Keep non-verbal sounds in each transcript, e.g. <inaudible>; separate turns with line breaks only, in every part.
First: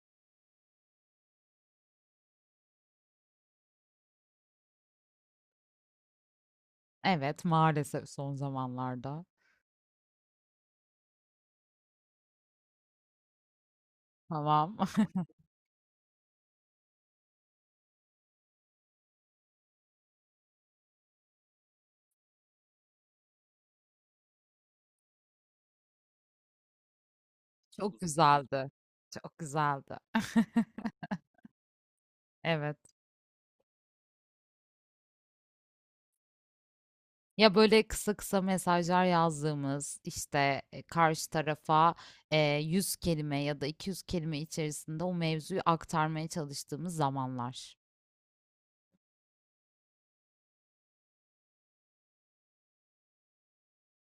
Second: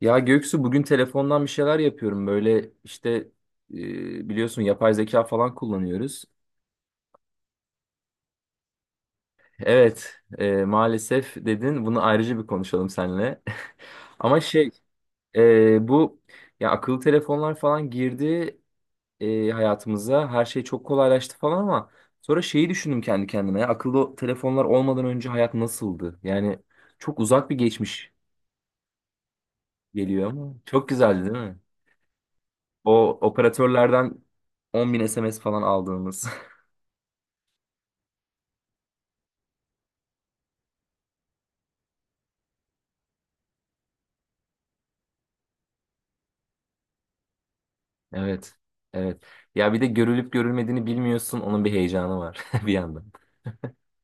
Ya Göksu, bugün telefondan bir şeyler yapıyorum böyle işte, biliyorsun yapay zeka falan kullanıyoruz.
Evet, maalesef son zamanlarda.
Evet, maalesef dedin, bunu ayrıca bir konuşalım seninle. <laughs> Ama şey,
Tamam. <laughs> Çok
bu, ya akıllı telefonlar falan girdi hayatımıza, her şey çok kolaylaştı falan ama sonra şeyi düşündüm kendi kendime, ya akıllı telefonlar olmadan önce hayat nasıldı? Yani çok uzak bir geçmiş
güzeldi. Çok güzeldi.
geliyor ama çok
<laughs>
güzeldi, değil mi?
Evet.
O operatörlerden 10 bin SMS falan aldığımız. <laughs>
Ya böyle kısa kısa mesajlar yazdığımız işte karşı tarafa e, 100 kelime ya da 200 kelime içerisinde o mevzuyu aktarmaya çalıştığımız zamanlar.
Evet. Evet. Ya bir de görülüp görülmediğini bilmiyorsun. Onun bir heyecanı var <laughs> bir yandan.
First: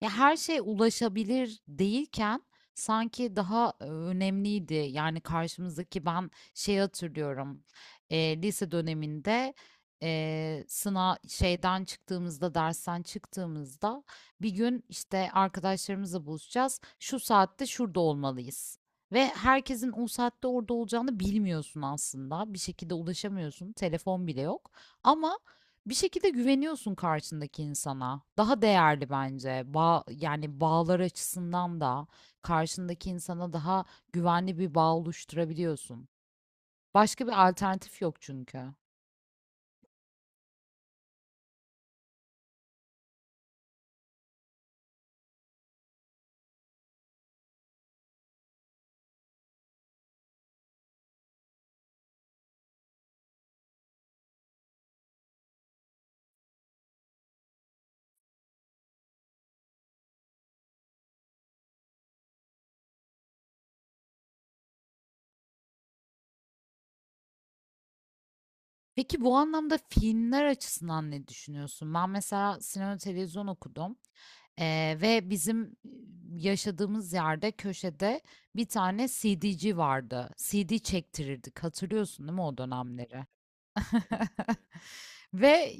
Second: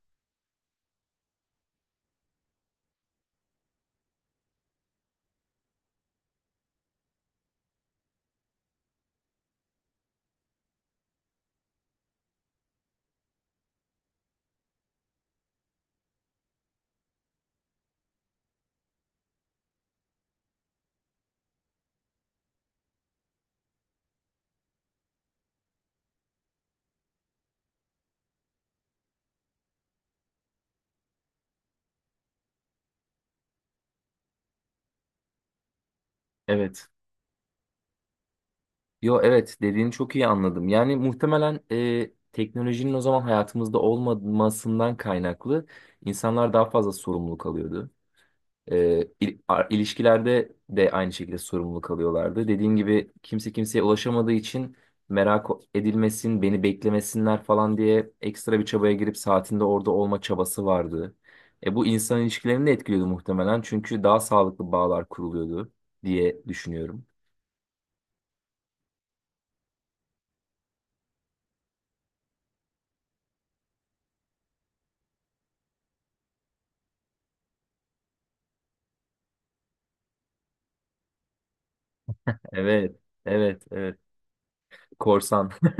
Ya her şey ulaşabilir değilken sanki daha önemliydi. Yani karşımızdaki ben şey hatırlıyorum. Lise döneminde sınav şeyden çıktığımızda dersten çıktığımızda bir gün işte arkadaşlarımızla buluşacağız. Şu saatte şurada olmalıyız. Ve herkesin o saatte orada olacağını bilmiyorsun aslında. Bir şekilde ulaşamıyorsun. Telefon bile yok. Ama bir şekilde güveniyorsun karşındaki insana. Daha değerli bence. Yani bağlar açısından da karşındaki insana daha güvenli bir bağ oluşturabiliyorsun.
Evet.
Başka bir alternatif yok çünkü.
Yo, evet, dediğini çok iyi anladım. Yani muhtemelen teknolojinin o zaman hayatımızda olmamasından kaynaklı insanlar daha fazla sorumluluk alıyordu. İlişkilerde de aynı şekilde sorumlu kalıyorlardı. Dediğim gibi kimse kimseye ulaşamadığı için merak edilmesin, beni beklemesinler falan diye ekstra bir çabaya girip saatinde orada olma çabası vardı. Bu insan ilişkilerini de etkiliyordu muhtemelen, çünkü daha sağlıklı bağlar kuruluyordu diye düşünüyorum.
Peki bu anlamda filmler açısından ne düşünüyorsun? Ben mesela sinema televizyon okudum. Ve bizim yaşadığımız yerde köşede bir tane CD'ci vardı. CD çektirirdik. Hatırlıyorsun değil mi o
Evet,
dönemleri?
evet, evet.
<laughs>
Korsan. <laughs>
Ve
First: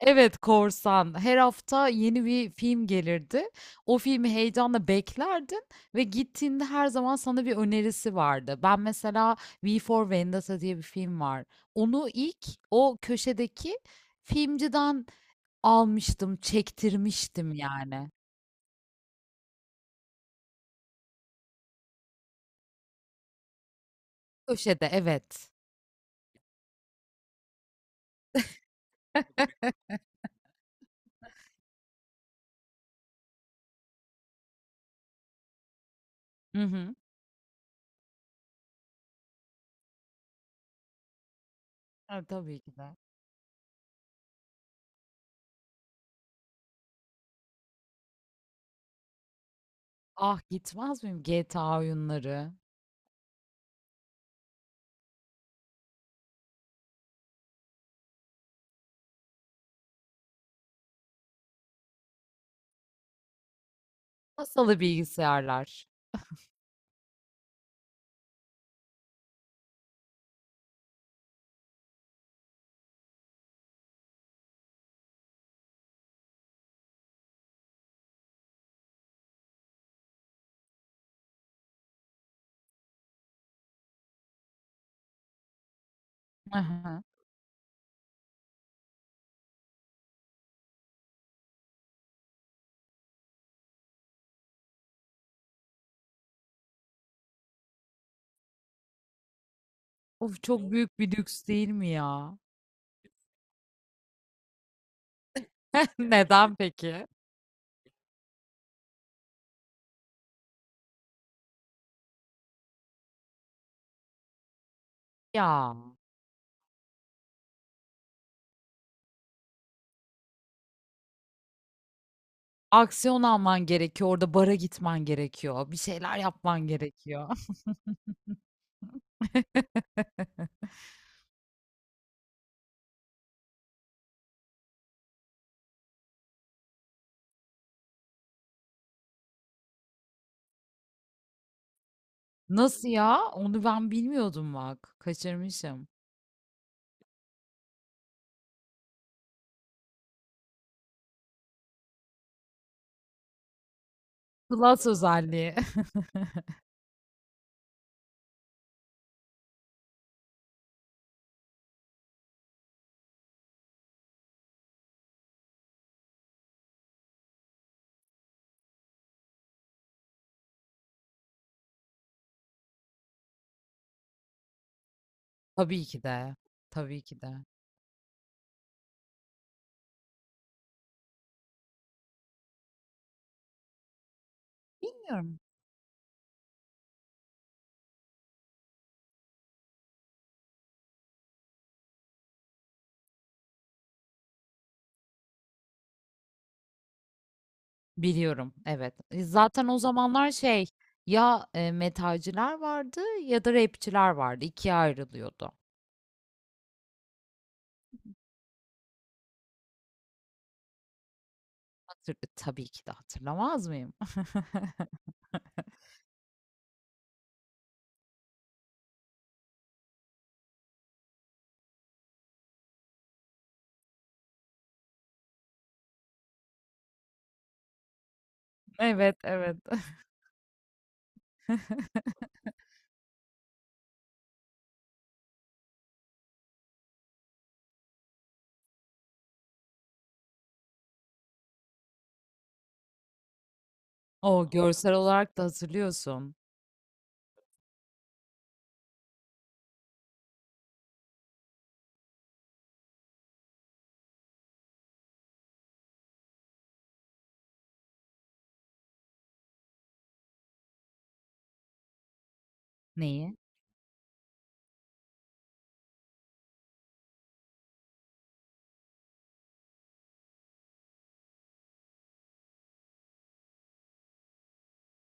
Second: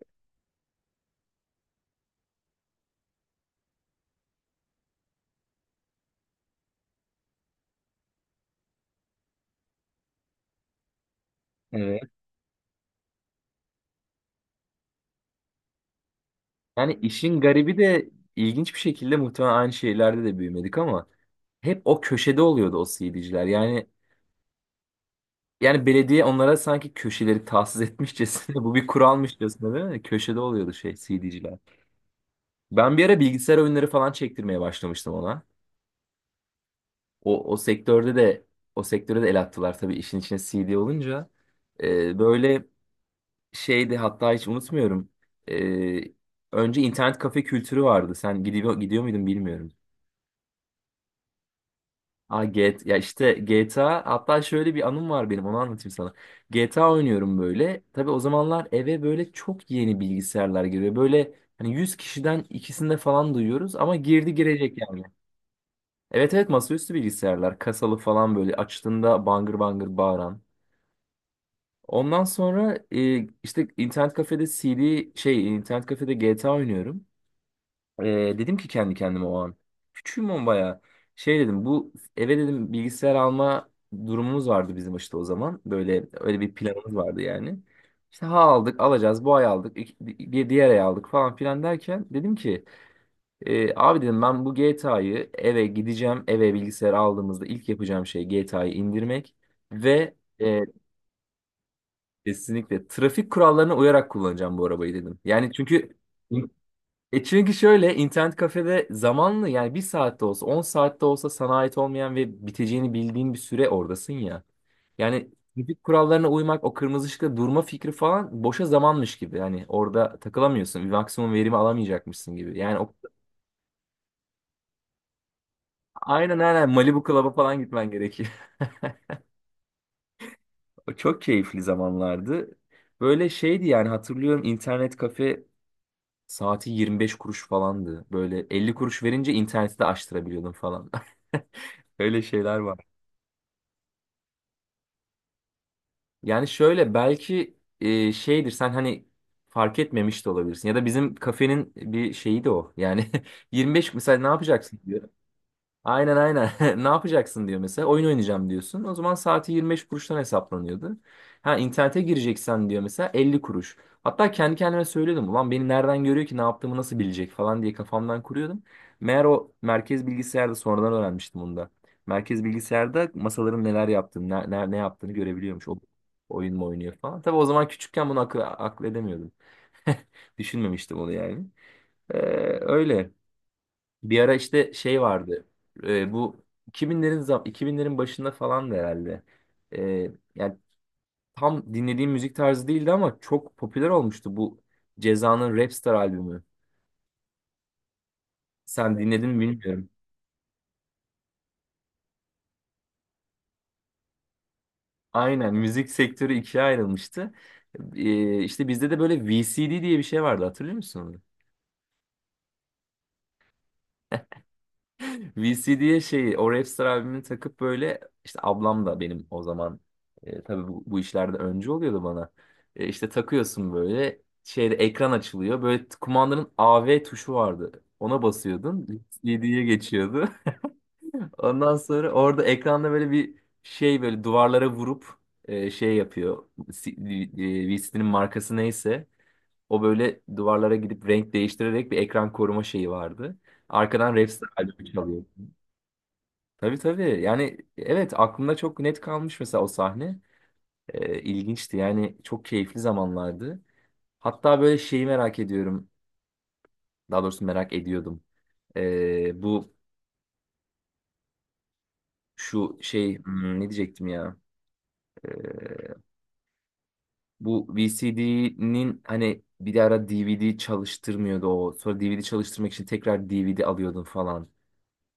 Evet, korsan. Her hafta yeni bir film gelirdi. O filmi heyecanla beklerdin ve gittiğinde her zaman sana bir önerisi vardı. Ben mesela V for Vendetta diye bir film var.
Evet.
Onu ilk o köşedeki filmciden almıştım,
Yani işin
çektirmiştim
garibi
yani.
de ilginç bir şekilde, muhtemelen aynı şeylerde de büyümedik ama hep o köşede oluyordu o CD'ciler. Yani
Köşede, evet.
Yani belediye onlara sanki köşeleri tahsis etmişçesine, <laughs> bu bir kuralmışçasına, değil mi? Köşede oluyordu şey CD'ciler. Ben bir ara bilgisayar oyunları falan çektirmeye başlamıştım ona.
Hı hı.
O sektörde de, o sektöre de el attılar tabii, işin içine CD olunca.
Ha, tabii
Böyle
ki de.
şeydi, hatta hiç unutmuyorum. Ee, Önce internet kafe kültürü vardı. Sen gidiyor muydun bilmiyorum.
Ah gitmez miyim GTA
Aa,
oyunları?
G- T A, Ya işte GTA, hatta şöyle bir anım var benim, onu anlatayım sana. GTA oynuyorum böyle. Tabii o zamanlar eve böyle çok yeni bilgisayarlar giriyor. Böyle hani 100 kişiden ikisinde falan duyuyoruz ama girdi girecek
Masalı
yani.
bilgisayarlar.
Evet, evet, masaüstü bilgisayarlar kasalı falan, böyle açtığında bangır bangır bağıran. Ondan sonra işte internet kafede CD, şey, internet kafede GTA oynuyorum. Ee, Dedim ki kendi kendime o an. Küçüğüm ama bayağı. Şey dedim, bu eve dedim bilgisayar alma durumumuz vardı bizim işte o zaman. Böyle öyle bir planımız
<laughs>
vardı yani. İşte ha aldık, alacağız, bu ay aldık, bir diğer ay aldık falan filan derken dedim ki, abi dedim, ben bu GTA'yı, eve gideceğim, eve bilgisayar aldığımızda ilk yapacağım şey GTA'yı indirmek ve
Of,
e,
çok büyük bir lüks değil mi ya?
kesinlikle trafik kurallarına uyarak kullanacağım bu arabayı dedim. Yani çünkü,
<laughs> Neden peki?
şöyle, internet kafede zamanlı, yani bir saatte olsa, 10 saatte olsa, sana ait olmayan ve biteceğini bildiğin bir süre oradasın ya. Yani
Ya,
trafik kurallarına uymak, o kırmızı ışıkta durma fikri falan boşa zamanmış gibi. Yani orada takılamıyorsun, bir maksimum verimi alamayacakmışsın gibi. Yani o,
aksiyon alman gerekiyor. Orada bara gitmen gerekiyor. Bir şeyler
aynen
yapman
aynen Malibu Club'a
gerekiyor. <laughs>
falan gitmen gerekiyor. <laughs> O çok keyifli zamanlardı. Böyle şeydi yani, hatırlıyorum internet kafe saati 25 kuruş falandı. Böyle 50 kuruş verince interneti de açtırabiliyordun falan. <laughs> Öyle şeyler var.
Nasıl ya? Onu ben bilmiyordum bak. Kaçırmışım.
Yani şöyle, belki şeydir, sen hani fark etmemiş de olabilirsin, ya da bizim kafenin bir şeyi de o. Yani <laughs> 25, mesela ne yapacaksın?
Plus özelliği. <laughs>
Aynen aynen. <laughs> Ne yapacaksın diyor mesela. Oyun oynayacağım diyorsun. O zaman saati 25 kuruştan hesaplanıyordu. Ha internete gireceksen diyor mesela 50 kuruş. Hatta kendi kendime söylüyordum. Ulan, beni nereden görüyor ki, ne yaptığımı nasıl bilecek falan diye kafamdan kuruyordum. Meğer o merkez bilgisayarda, sonradan öğrenmiştim onu da. Merkez bilgisayarda masaların neler yaptığını, ne yaptığını görebiliyormuş. O
Tabii ki de.
oyun mu oynuyor
Tabii ki
falan. Tabii o
de.
zaman küçükken bunu akıl edemiyordum. <laughs> Düşünmemiştim onu yani. Ee, Öyle. Bir ara işte şey
Biliyorum.
vardı. Bu 2000'lerin başında falan, herhalde. Yani tam dinlediğim müzik tarzı değildi ama çok popüler olmuştu bu Ceza'nın Rapstar albümü.
Biliyorum.
Sen,
Evet.
evet, dinledin mi
Zaten o
bilmiyorum.
zamanlar şey, ya metalciler vardı ya da rapçiler vardı. İkiye ayrılıyordu.
Aynen, müzik sektörü ikiye ayrılmıştı. İşte bizde de böyle VCD diye bir şey vardı, hatırlıyor musun onu?
Tabii ki de hatırlamaz mıyım? <laughs>
VCD'ye şeyi, o Rapstar albümünü takıp böyle, işte ablam da benim o zaman, tabii bu işlerde önce oluyordu bana. İşte takıyorsun, böyle şeyde ekran açılıyor. Böyle, kumandanın AV tuşu vardı. Ona basıyordun.
Evet, evet.
VCD'ye geçiyordu. <laughs> Ondan sonra
<laughs>
orada ekranda böyle bir şey, böyle duvarlara vurup şey yapıyor. VCD'nin markası neyse, o böyle duvarlara gidip renk değiştirerek bir ekran koruma şeyi vardı. Arkadan Rapstar
O,
albümü
görsel
çalıyor.
olarak da hazırlıyorsun.
Tabii tabii. Yani evet, aklımda çok net kalmış mesela o sahne. İlginçti. Yani çok keyifli zamanlardı. Hatta böyle şeyi merak ediyorum. Daha doğrusu merak ediyordum. Bu şu şey,
Neyi?
ne diyecektim ya? Ee, Bu VCD'nin hani bir ara DVD çalıştırmıyordu o. Sonra DVD çalıştırmak için tekrar DVD alıyordun falan.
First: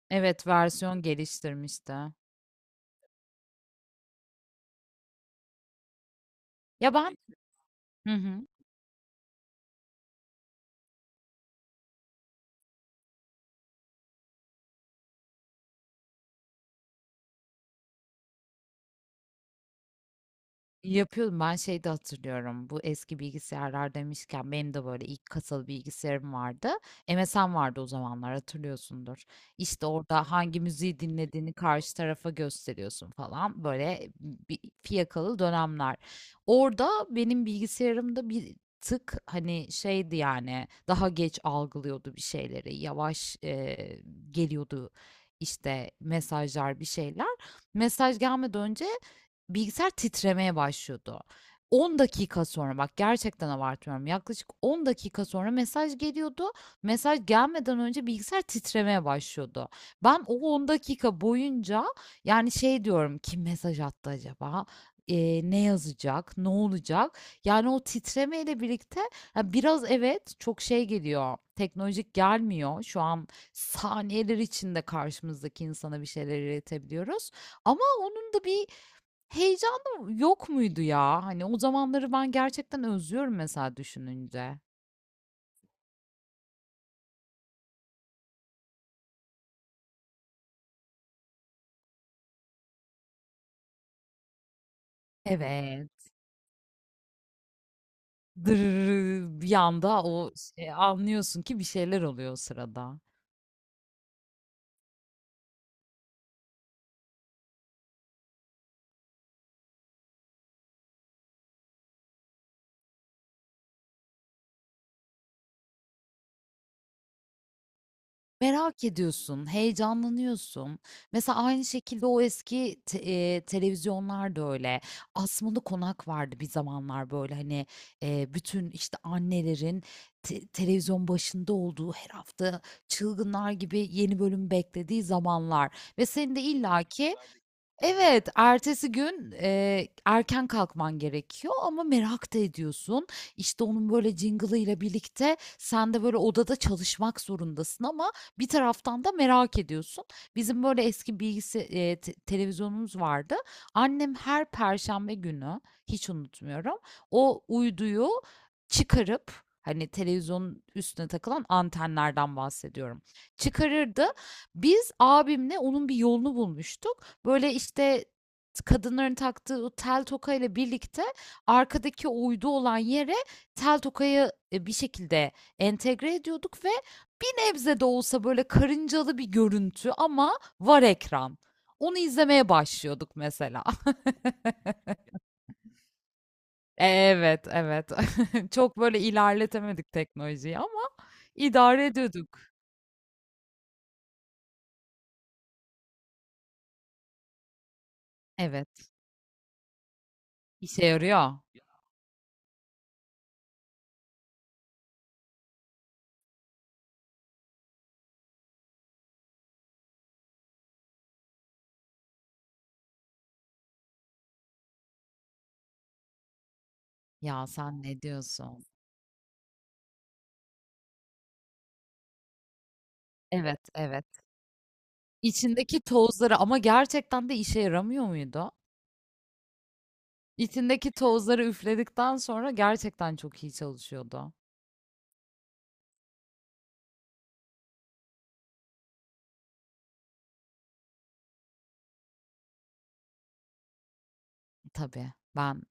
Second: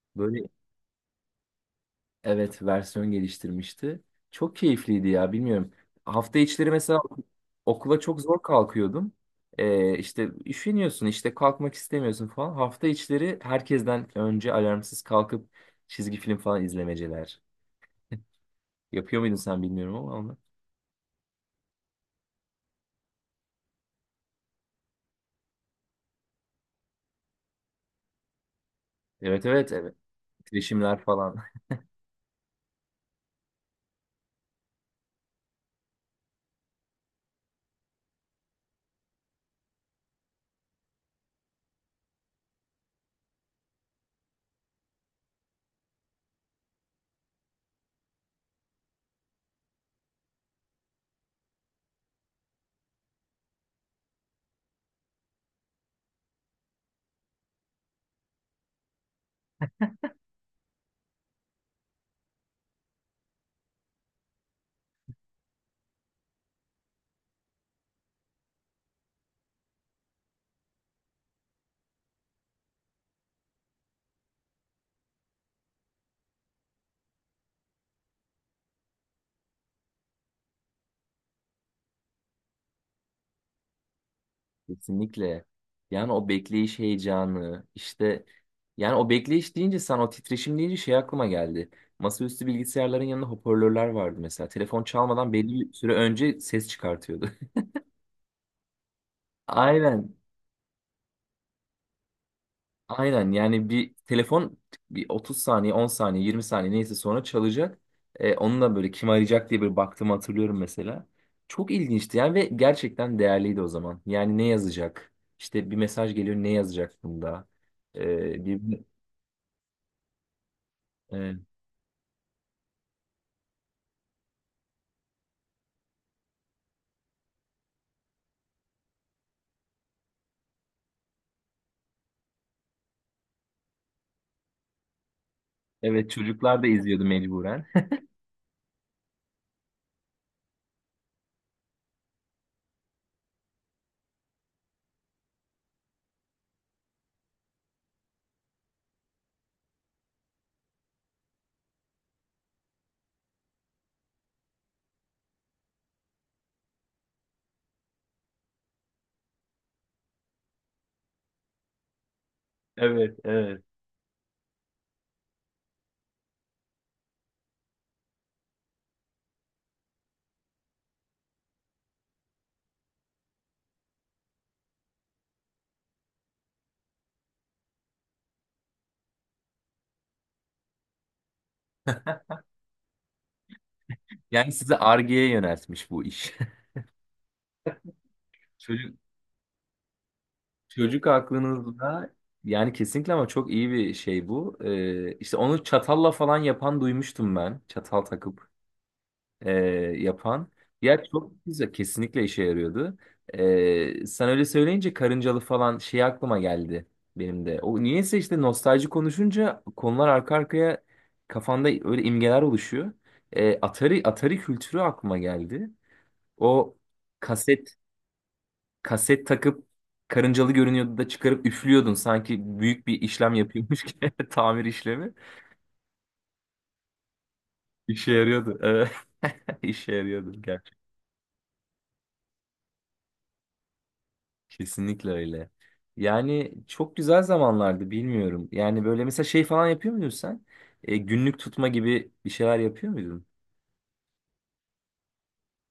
Evet,
Böyle.
versiyon geliştirmişti.
Evet, versiyon geliştirmişti. Çok keyifliydi ya, bilmiyorum. Hafta içleri
Ya
mesela
ben
okula
Hı
çok zor
hı.
kalkıyordum. İşte üşeniyorsun, işte kalkmak istemiyorsun falan. Hafta içleri herkesten önce alarmsız kalkıp çizgi film falan izlemeceler. Yapıyor muydun sen bilmiyorum ama onu.
Yapıyordum. Ben şey de hatırlıyorum. Bu eski bilgisayarlar demişken benim de böyle ilk kasalı bilgisayarım vardı. MSN vardı o zamanlar hatırlıyorsundur.
Evet, evet,
İşte
evet.
orada hangi
Titreşimler
müziği
falan.
dinlediğini
<laughs>
karşı tarafa gösteriyorsun falan. Böyle bir fiyakalı dönemler. Orada benim bilgisayarımda bir tık hani şeydi, yani daha geç algılıyordu bir şeyleri. Yavaş geliyordu işte mesajlar, bir şeyler. Mesaj gelmeden önce bilgisayar titremeye başlıyordu. 10 dakika sonra bak, gerçekten abartmıyorum. Yaklaşık 10 dakika sonra mesaj geliyordu. Mesaj gelmeden önce bilgisayar titremeye başlıyordu. Ben o 10 dakika boyunca yani şey diyorum, kim mesaj attı acaba? Ne yazacak? Ne olacak? Yani o titremeyle birlikte, ya biraz evet, çok şey geliyor. Teknolojik gelmiyor. Şu an saniyeler içinde karşımızdaki insana bir şeyler iletebiliyoruz. Ama onun da bir heyecanı yok muydu ya? Hani o zamanları ben gerçekten özlüyorum mesela düşününce.
Kesinlikle. Yani o bekleyiş heyecanı işte, yani o bekleyiş deyince, sen o titreşim deyince şey aklıma geldi. Masaüstü bilgisayarların yanında hoparlörler vardı mesela. Telefon çalmadan belli bir
Evet.
süre önce ses çıkartıyordu.
Dırırı
<laughs>
bir anda,
Aynen.
o şey, anlıyorsun ki bir şeyler oluyor o sırada.
Aynen, yani bir telefon bir 30 saniye, 10 saniye, 20 saniye neyse sonra çalacak. Onunla böyle, kim arayacak diye bir baktığımı hatırlıyorum mesela. Çok ilginçti yani, ve gerçekten değerliydi o zaman. Yani ne yazacak? İşte bir mesaj geliyor, ne yazacak bunda? E, bir
Merak ediyorsun, heyecanlanıyorsun.
Evet.
Mesela aynı şekilde o eski te televizyonlar da öyle. Asmalı Konak vardı bir zamanlar, böyle hani, bütün, işte, annelerin televizyon başında olduğu, her hafta çılgınlar gibi yeni bölüm beklediği zamanlar ve
Evet,
senin de
çocuklar da izliyordu
illaki,
mecburen. <laughs>
evet, ertesi gün, erken kalkman gerekiyor ama merak da ediyorsun. İşte, onun böyle jingle'ıyla birlikte sen de böyle odada çalışmak zorundasın ama bir taraftan da merak ediyorsun. Bizim böyle eski bilgisi te televizyonumuz vardı. Annem her perşembe günü, hiç unutmuyorum, o uyduyu çıkarıp, hani, televizyonun üstüne takılan antenlerden bahsediyorum,
Evet, evet.
çıkarırdı. Biz abimle onun bir yolunu bulmuştuk. Böyle, işte, kadınların taktığı o tel tokayla birlikte arkadaki o uydu olan yere tel tokayı, bir şekilde entegre ediyorduk ve bir nebze de olsa, böyle, karıncalı bir görüntü ama var ekran. Onu izlemeye başlıyorduk mesela. <laughs>
Yani sizi Ar-Ge'ye yöneltmiş bu iş.
Evet, evet. <laughs>
<laughs>
Çok,
Çocuk,
böyle, ilerletemedik teknolojiyi ama
çocuk
idare
aklınızda
ediyorduk.
yani, kesinlikle, ama çok iyi bir şey bu. İşte onu çatalla falan yapan duymuştum ben. Çatal takıp,
Evet.
e, yapan.
İşe
Ya çok
yarıyor.
güzel, kesinlikle işe yarıyordu. Sen öyle söyleyince karıncalı falan şey aklıma geldi benim de. O niyeyse, işte nostalji konuşunca konular arka arkaya kafanda öyle imgeler oluşuyor. Atari kültürü aklıma geldi. O
Ya,
kaset
sen ne diyorsun?
kaset takıp karıncalı görünüyordu da çıkarıp üflüyordun, sanki büyük bir işlem
Evet,
yapıyormuş
evet.
gibi <laughs> tamir işlemi.
İçindeki tozları, ama gerçekten de işe yaramıyor
İşe
muydu?
yarıyordu. Evet. <laughs> İşe yarıyordu.
İçindeki tozları üfledikten sonra gerçekten çok iyi çalışıyordu.
Kesinlikle öyle. Yani çok güzel zamanlardı, bilmiyorum. Yani böyle mesela şey falan yapıyor muydun sen? Günlük tutma gibi bir şeyler yapıyor muydun?
Tabii, ben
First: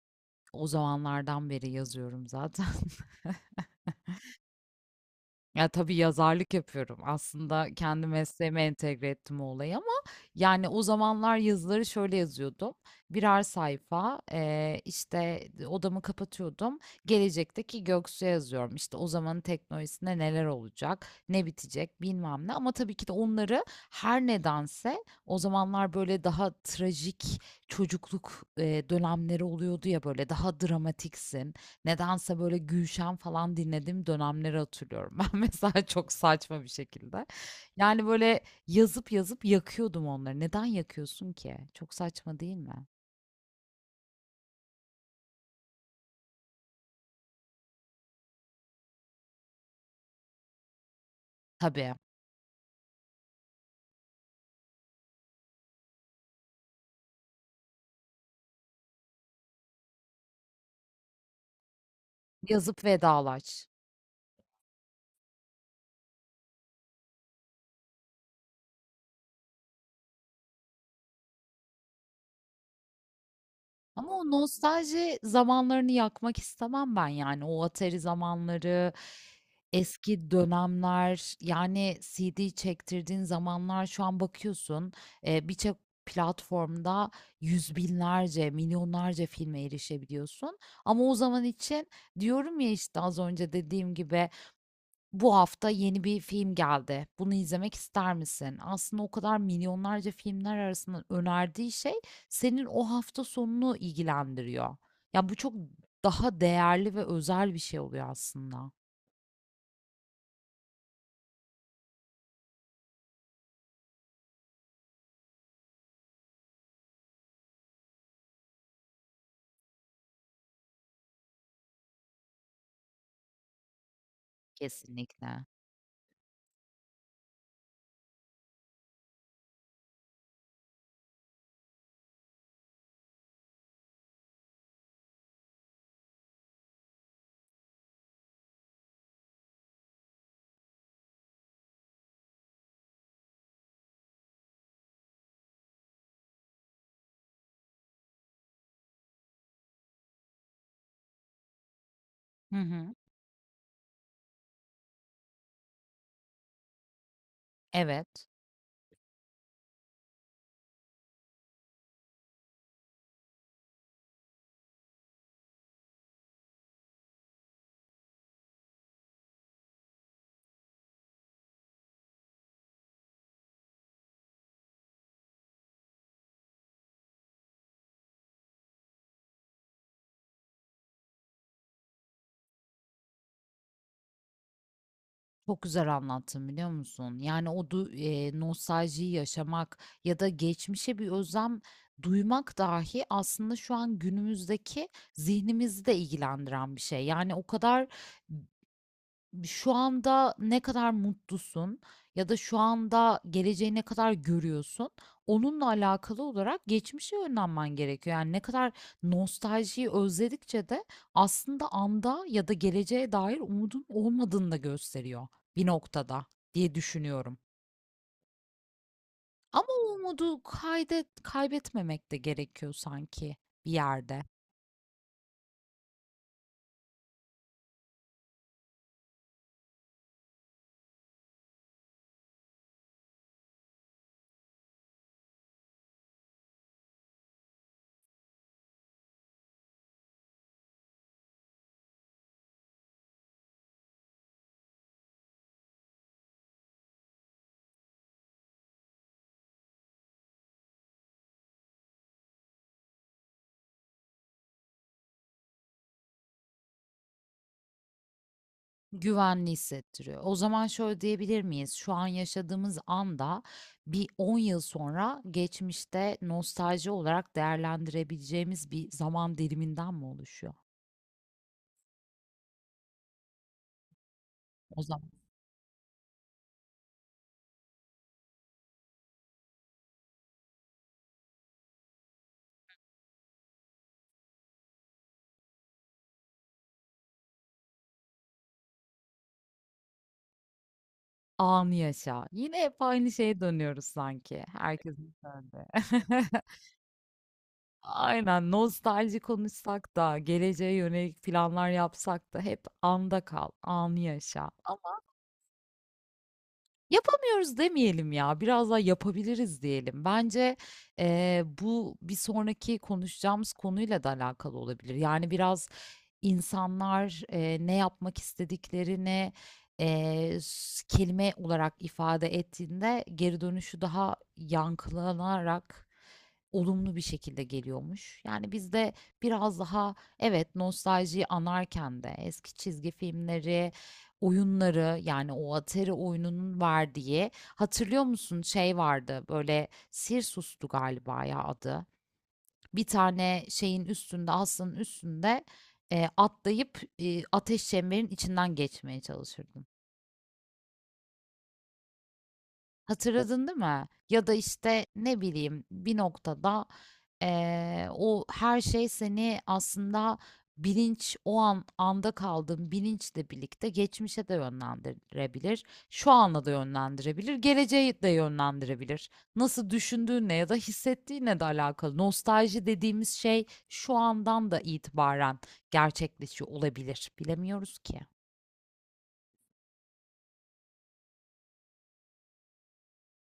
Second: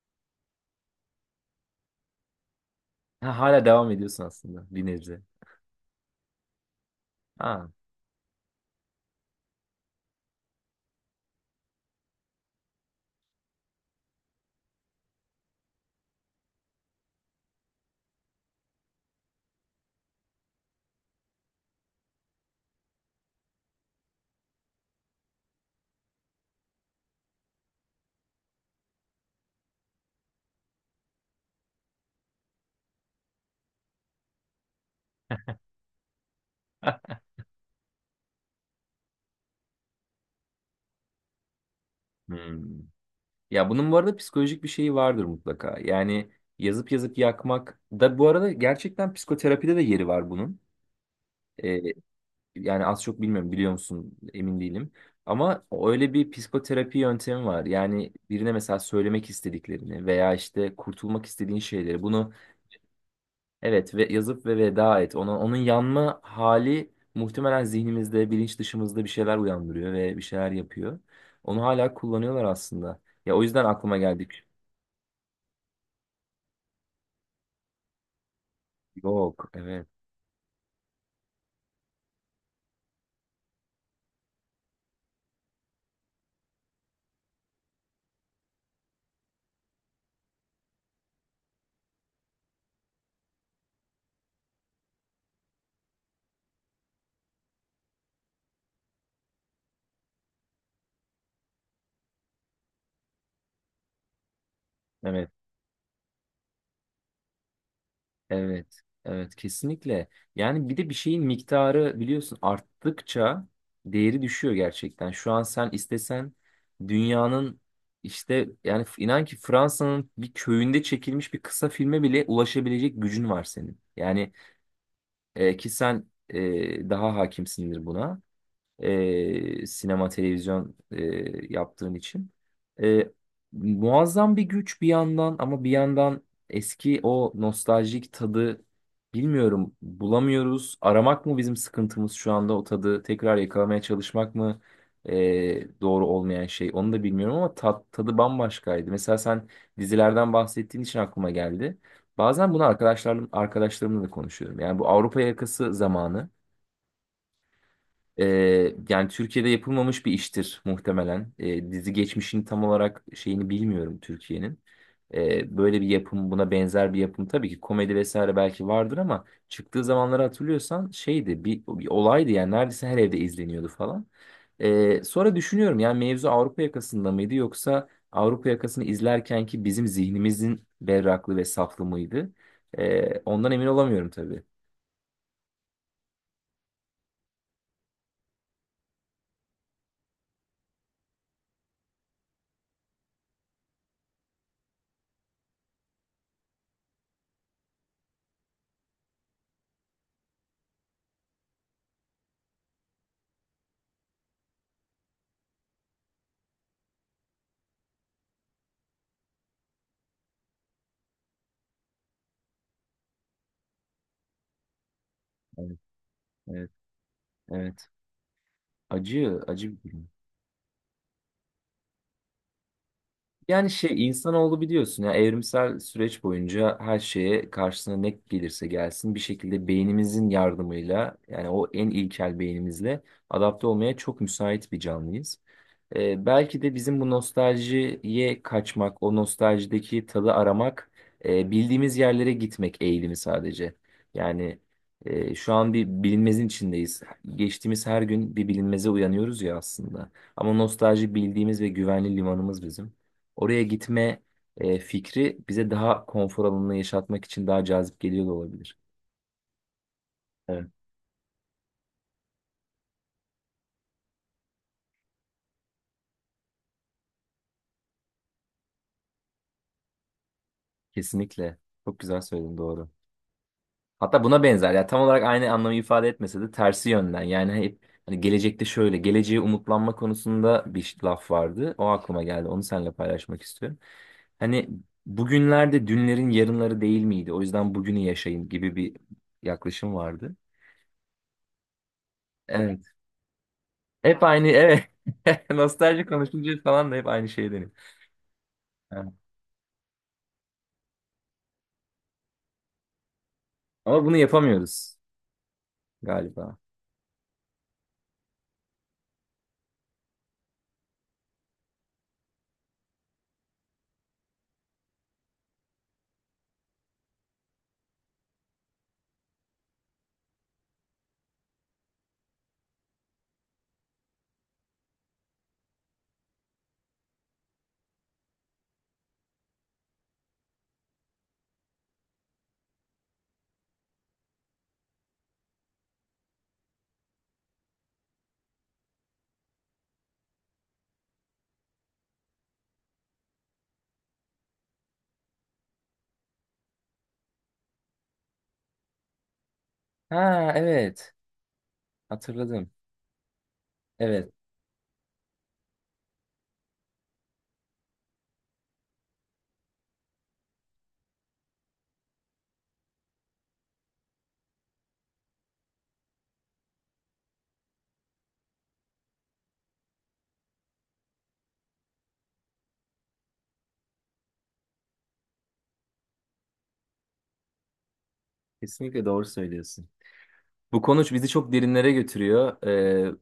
o zamanlardan beri yazıyorum zaten. <laughs>
Ha, hala devam ediyorsun aslında bir nebze.
Ya tabii, yazarlık yapıyorum. Aslında
Ha.
kendi mesleğime entegre ettim o olayı ama yani o zamanlar yazıları şöyle yazıyordum. Birer sayfa, işte odamı kapatıyordum. Gelecekteki Göksu'ya yazıyorum. İşte o zamanın teknolojisinde neler olacak, ne bitecek, bilmem ne. Ama tabii ki de onları, her nedense o zamanlar böyle daha trajik çocukluk dönemleri oluyordu ya, böyle daha dramatiksin. Nedense böyle Gülşen falan dinlediğim dönemleri hatırlıyorum <laughs> ben mesela, çok saçma bir
<laughs>
şekilde. Yani, böyle, yazıp yazıp yakıyordum onları. Neden yakıyorsun ki? Çok saçma değil
Hmm.
mi?
Ya bunun bu arada psikolojik bir şeyi vardır mutlaka. Yani yazıp yazıp yakmak da bu arada gerçekten psikoterapide de yeri var bunun. E,
Tabii,
Yani az çok bilmiyorum, biliyor musun, emin değilim. Ama öyle bir psikoterapi yöntemi var. Yani birine mesela söylemek istediklerini veya işte kurtulmak istediğin şeyleri, bunu
yazıp vedalaş.
evet ve yazıp veda et. Onun yanma hali muhtemelen zihnimizde, bilinç dışımızda bir şeyler uyandırıyor ve bir şeyler yapıyor. Onu hala kullanıyorlar aslında. Ya o yüzden aklıma
Ama o
geldik.
nostalji zamanlarını yakmak istemem ben yani. O Atari zamanları,
Yok, evet.
eski dönemler, yani CD çektirdiğin zamanlar, şu an bakıyorsun birçok platformda yüz binlerce, milyonlarca filme erişebiliyorsun. Ama o zaman için, diyorum ya işte, az önce dediğim gibi, bu hafta yeni bir film geldi. Bunu izlemek ister misin? Aslında o kadar milyonlarca filmler arasında önerdiği şey senin o hafta sonunu ilgilendiriyor. Ya,
Evet.
bu çok daha değerli ve özel bir şey oluyor aslında.
Evet, evet kesinlikle. Yani bir de bir şeyin miktarı biliyorsun arttıkça değeri düşüyor gerçekten. Şu an sen istesen dünyanın, işte, yani inan ki Fransa'nın bir köyünde çekilmiş bir kısa filme bile ulaşabilecek gücün var senin. Yani
Kesinlikle.
ki sen daha hakimsindir buna, sinema televizyon yaptığın için. E, Muazzam bir güç bir yandan, ama bir yandan eski o nostaljik tadı bilmiyorum bulamıyoruz. Aramak mı bizim sıkıntımız şu anda, o tadı tekrar yakalamaya çalışmak mı, doğru olmayan şey, onu da bilmiyorum ama tadı bambaşkaydı. Mesela sen dizilerden bahsettiğin için aklıma geldi. Bazen
Hı
bunu
hı.
arkadaşlarımla da konuşuyorum. Yani bu Avrupa yakası zamanı.
Evet,
Yani Türkiye'de yapılmamış bir iştir muhtemelen. Dizi geçmişini tam olarak şeyini bilmiyorum Türkiye'nin. Böyle bir yapım, buna benzer bir yapım tabii ki komedi vesaire belki vardır, ama çıktığı zamanları hatırlıyorsan şeydi, bir olaydı yani, neredeyse her evde izleniyordu falan. Sonra düşünüyorum, yani mevzu Avrupa yakasında mıydı, yoksa Avrupa yakasını izlerken ki bizim zihnimizin berraklığı ve saflığı mıydı? Ondan emin olamıyorum tabii.
çok güzel anlattın biliyor musun? Yani nostaljiyi yaşamak ya da geçmişe bir özlem duymak dahi aslında şu an günümüzdeki zihnimizi de ilgilendiren bir şey. Yani o kadar. Şu anda ne kadar mutlusun ya da şu anda geleceği ne kadar görüyorsun, onunla alakalı olarak geçmişe yönlenmen gerekiyor. Yani ne kadar nostaljiyi özledikçe de aslında anda ya da geleceğe dair umudun olmadığını da gösteriyor bir
Evet,
noktada
evet,
diye düşünüyorum.
evet. Acı, acı
Ama
bir
o
durum.
umudu kaybetmemek de gerekiyor sanki
Yani
bir
şey,
yerde.
insanoğlu biliyorsun ya, evrimsel süreç boyunca her şeye, karşısına ne gelirse gelsin, bir şekilde beynimizin yardımıyla, yani o en ilkel beynimizle adapte olmaya çok müsait bir canlıyız. Belki de bizim bu nostaljiye kaçmak, o nostaljideki tadı aramak, bildiğimiz yerlere gitmek eğilimi sadece. Yani şu an bir bilinmezin içindeyiz. Geçtiğimiz her gün bir bilinmeze uyanıyoruz ya aslında. Ama nostalji bildiğimiz ve güvenli limanımız bizim. Oraya gitme fikri bize daha konfor alanını yaşatmak için daha cazip geliyor da olabilir.
Güvenli hissettiriyor. O zaman
Evet.
şöyle diyebilir miyiz? Şu an yaşadığımız anda bir 10 yıl sonra geçmişte nostalji olarak değerlendirebileceğimiz bir zaman diliminden mi oluşuyor?
Kesinlikle. Çok güzel söyledin, doğru. Hatta buna benzer,
O
ya tam
zaman
olarak aynı anlamı ifade etmese de tersi yönden. Yani hep, hani gelecekte, şöyle geleceğe umutlanma konusunda bir laf vardı. O aklıma geldi. Onu seninle paylaşmak istiyorum. Hani bugünlerde dünlerin yarınları değil miydi? O yüzden bugünü yaşayın gibi bir yaklaşım vardı.
anı yaşa. Yine hep
Evet.
aynı şeye dönüyoruz
Hep
sanki.
aynı, evet.
Herkesin
<laughs>
döndüğü.
Nostalji
<laughs>
konuşunca falan da hep aynı şey deniyor.
Aynen, nostalji konuşsak da geleceğe yönelik planlar yapsak da hep anda kal, anı
Ama bunu
yaşa.
yapamıyoruz galiba.
Yapamıyoruz demeyelim ya, biraz daha yapabiliriz diyelim. Bence, bu bir sonraki konuşacağımız konuyla da alakalı olabilir. Yani biraz insanlar, ne yapmak istediklerini, s kelime olarak ifade ettiğinde geri dönüşü daha yankılanarak olumlu bir şekilde geliyormuş. Yani biz de biraz daha evet, nostaljiyi anarken de eski çizgi filmleri, oyunları, yani o Atari oyununun verdiği, hatırlıyor musun, şey vardı böyle, Sirsus'tu galiba ya adı. Bir tane şeyin üstünde, aslanın üstünde atlayıp ateş çemberin içinden geçmeye çalışırdın.
Ha evet. Hatırladım.
Hatırladın değil mi? Ya
Evet.
da işte ne bileyim, bir noktada o her şey seni aslında, bilinç, o an anda kaldığın bilinçle birlikte geçmişe de yönlendirebilir, şu ana da yönlendirebilir, geleceğe de yönlendirebilir. Nasıl düşündüğünle ya da hissettiğinle de alakalı. Nostalji dediğimiz şey şu andan da itibaren gerçekleşiyor olabilir. Bilemiyoruz ki.
Kesinlikle doğru söylüyorsun. Bu konuş bizi çok derinlere götürüyor.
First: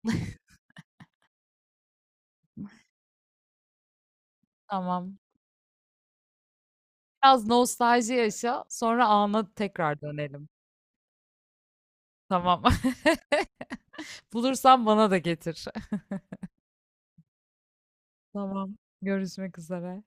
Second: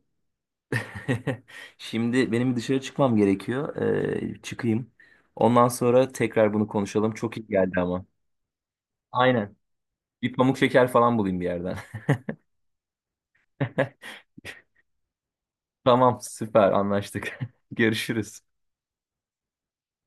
<laughs> Şimdi benim dışarı çıkmam gerekiyor. Çıkayım.
Tamam.
Ondan sonra tekrar bunu konuşalım. Çok iyi
Biraz
geldi ama.
nostalji yaşa, sonra ana
Aynen.
tekrar
Bir
dönelim.
pamuk şeker falan bulayım bir yerden.
Tamam.
<laughs>
<laughs> Bulursan bana da getir. <laughs>
Tamam, süper anlaştık. <laughs> Görüşürüz.
Tamam. Görüşmek üzere.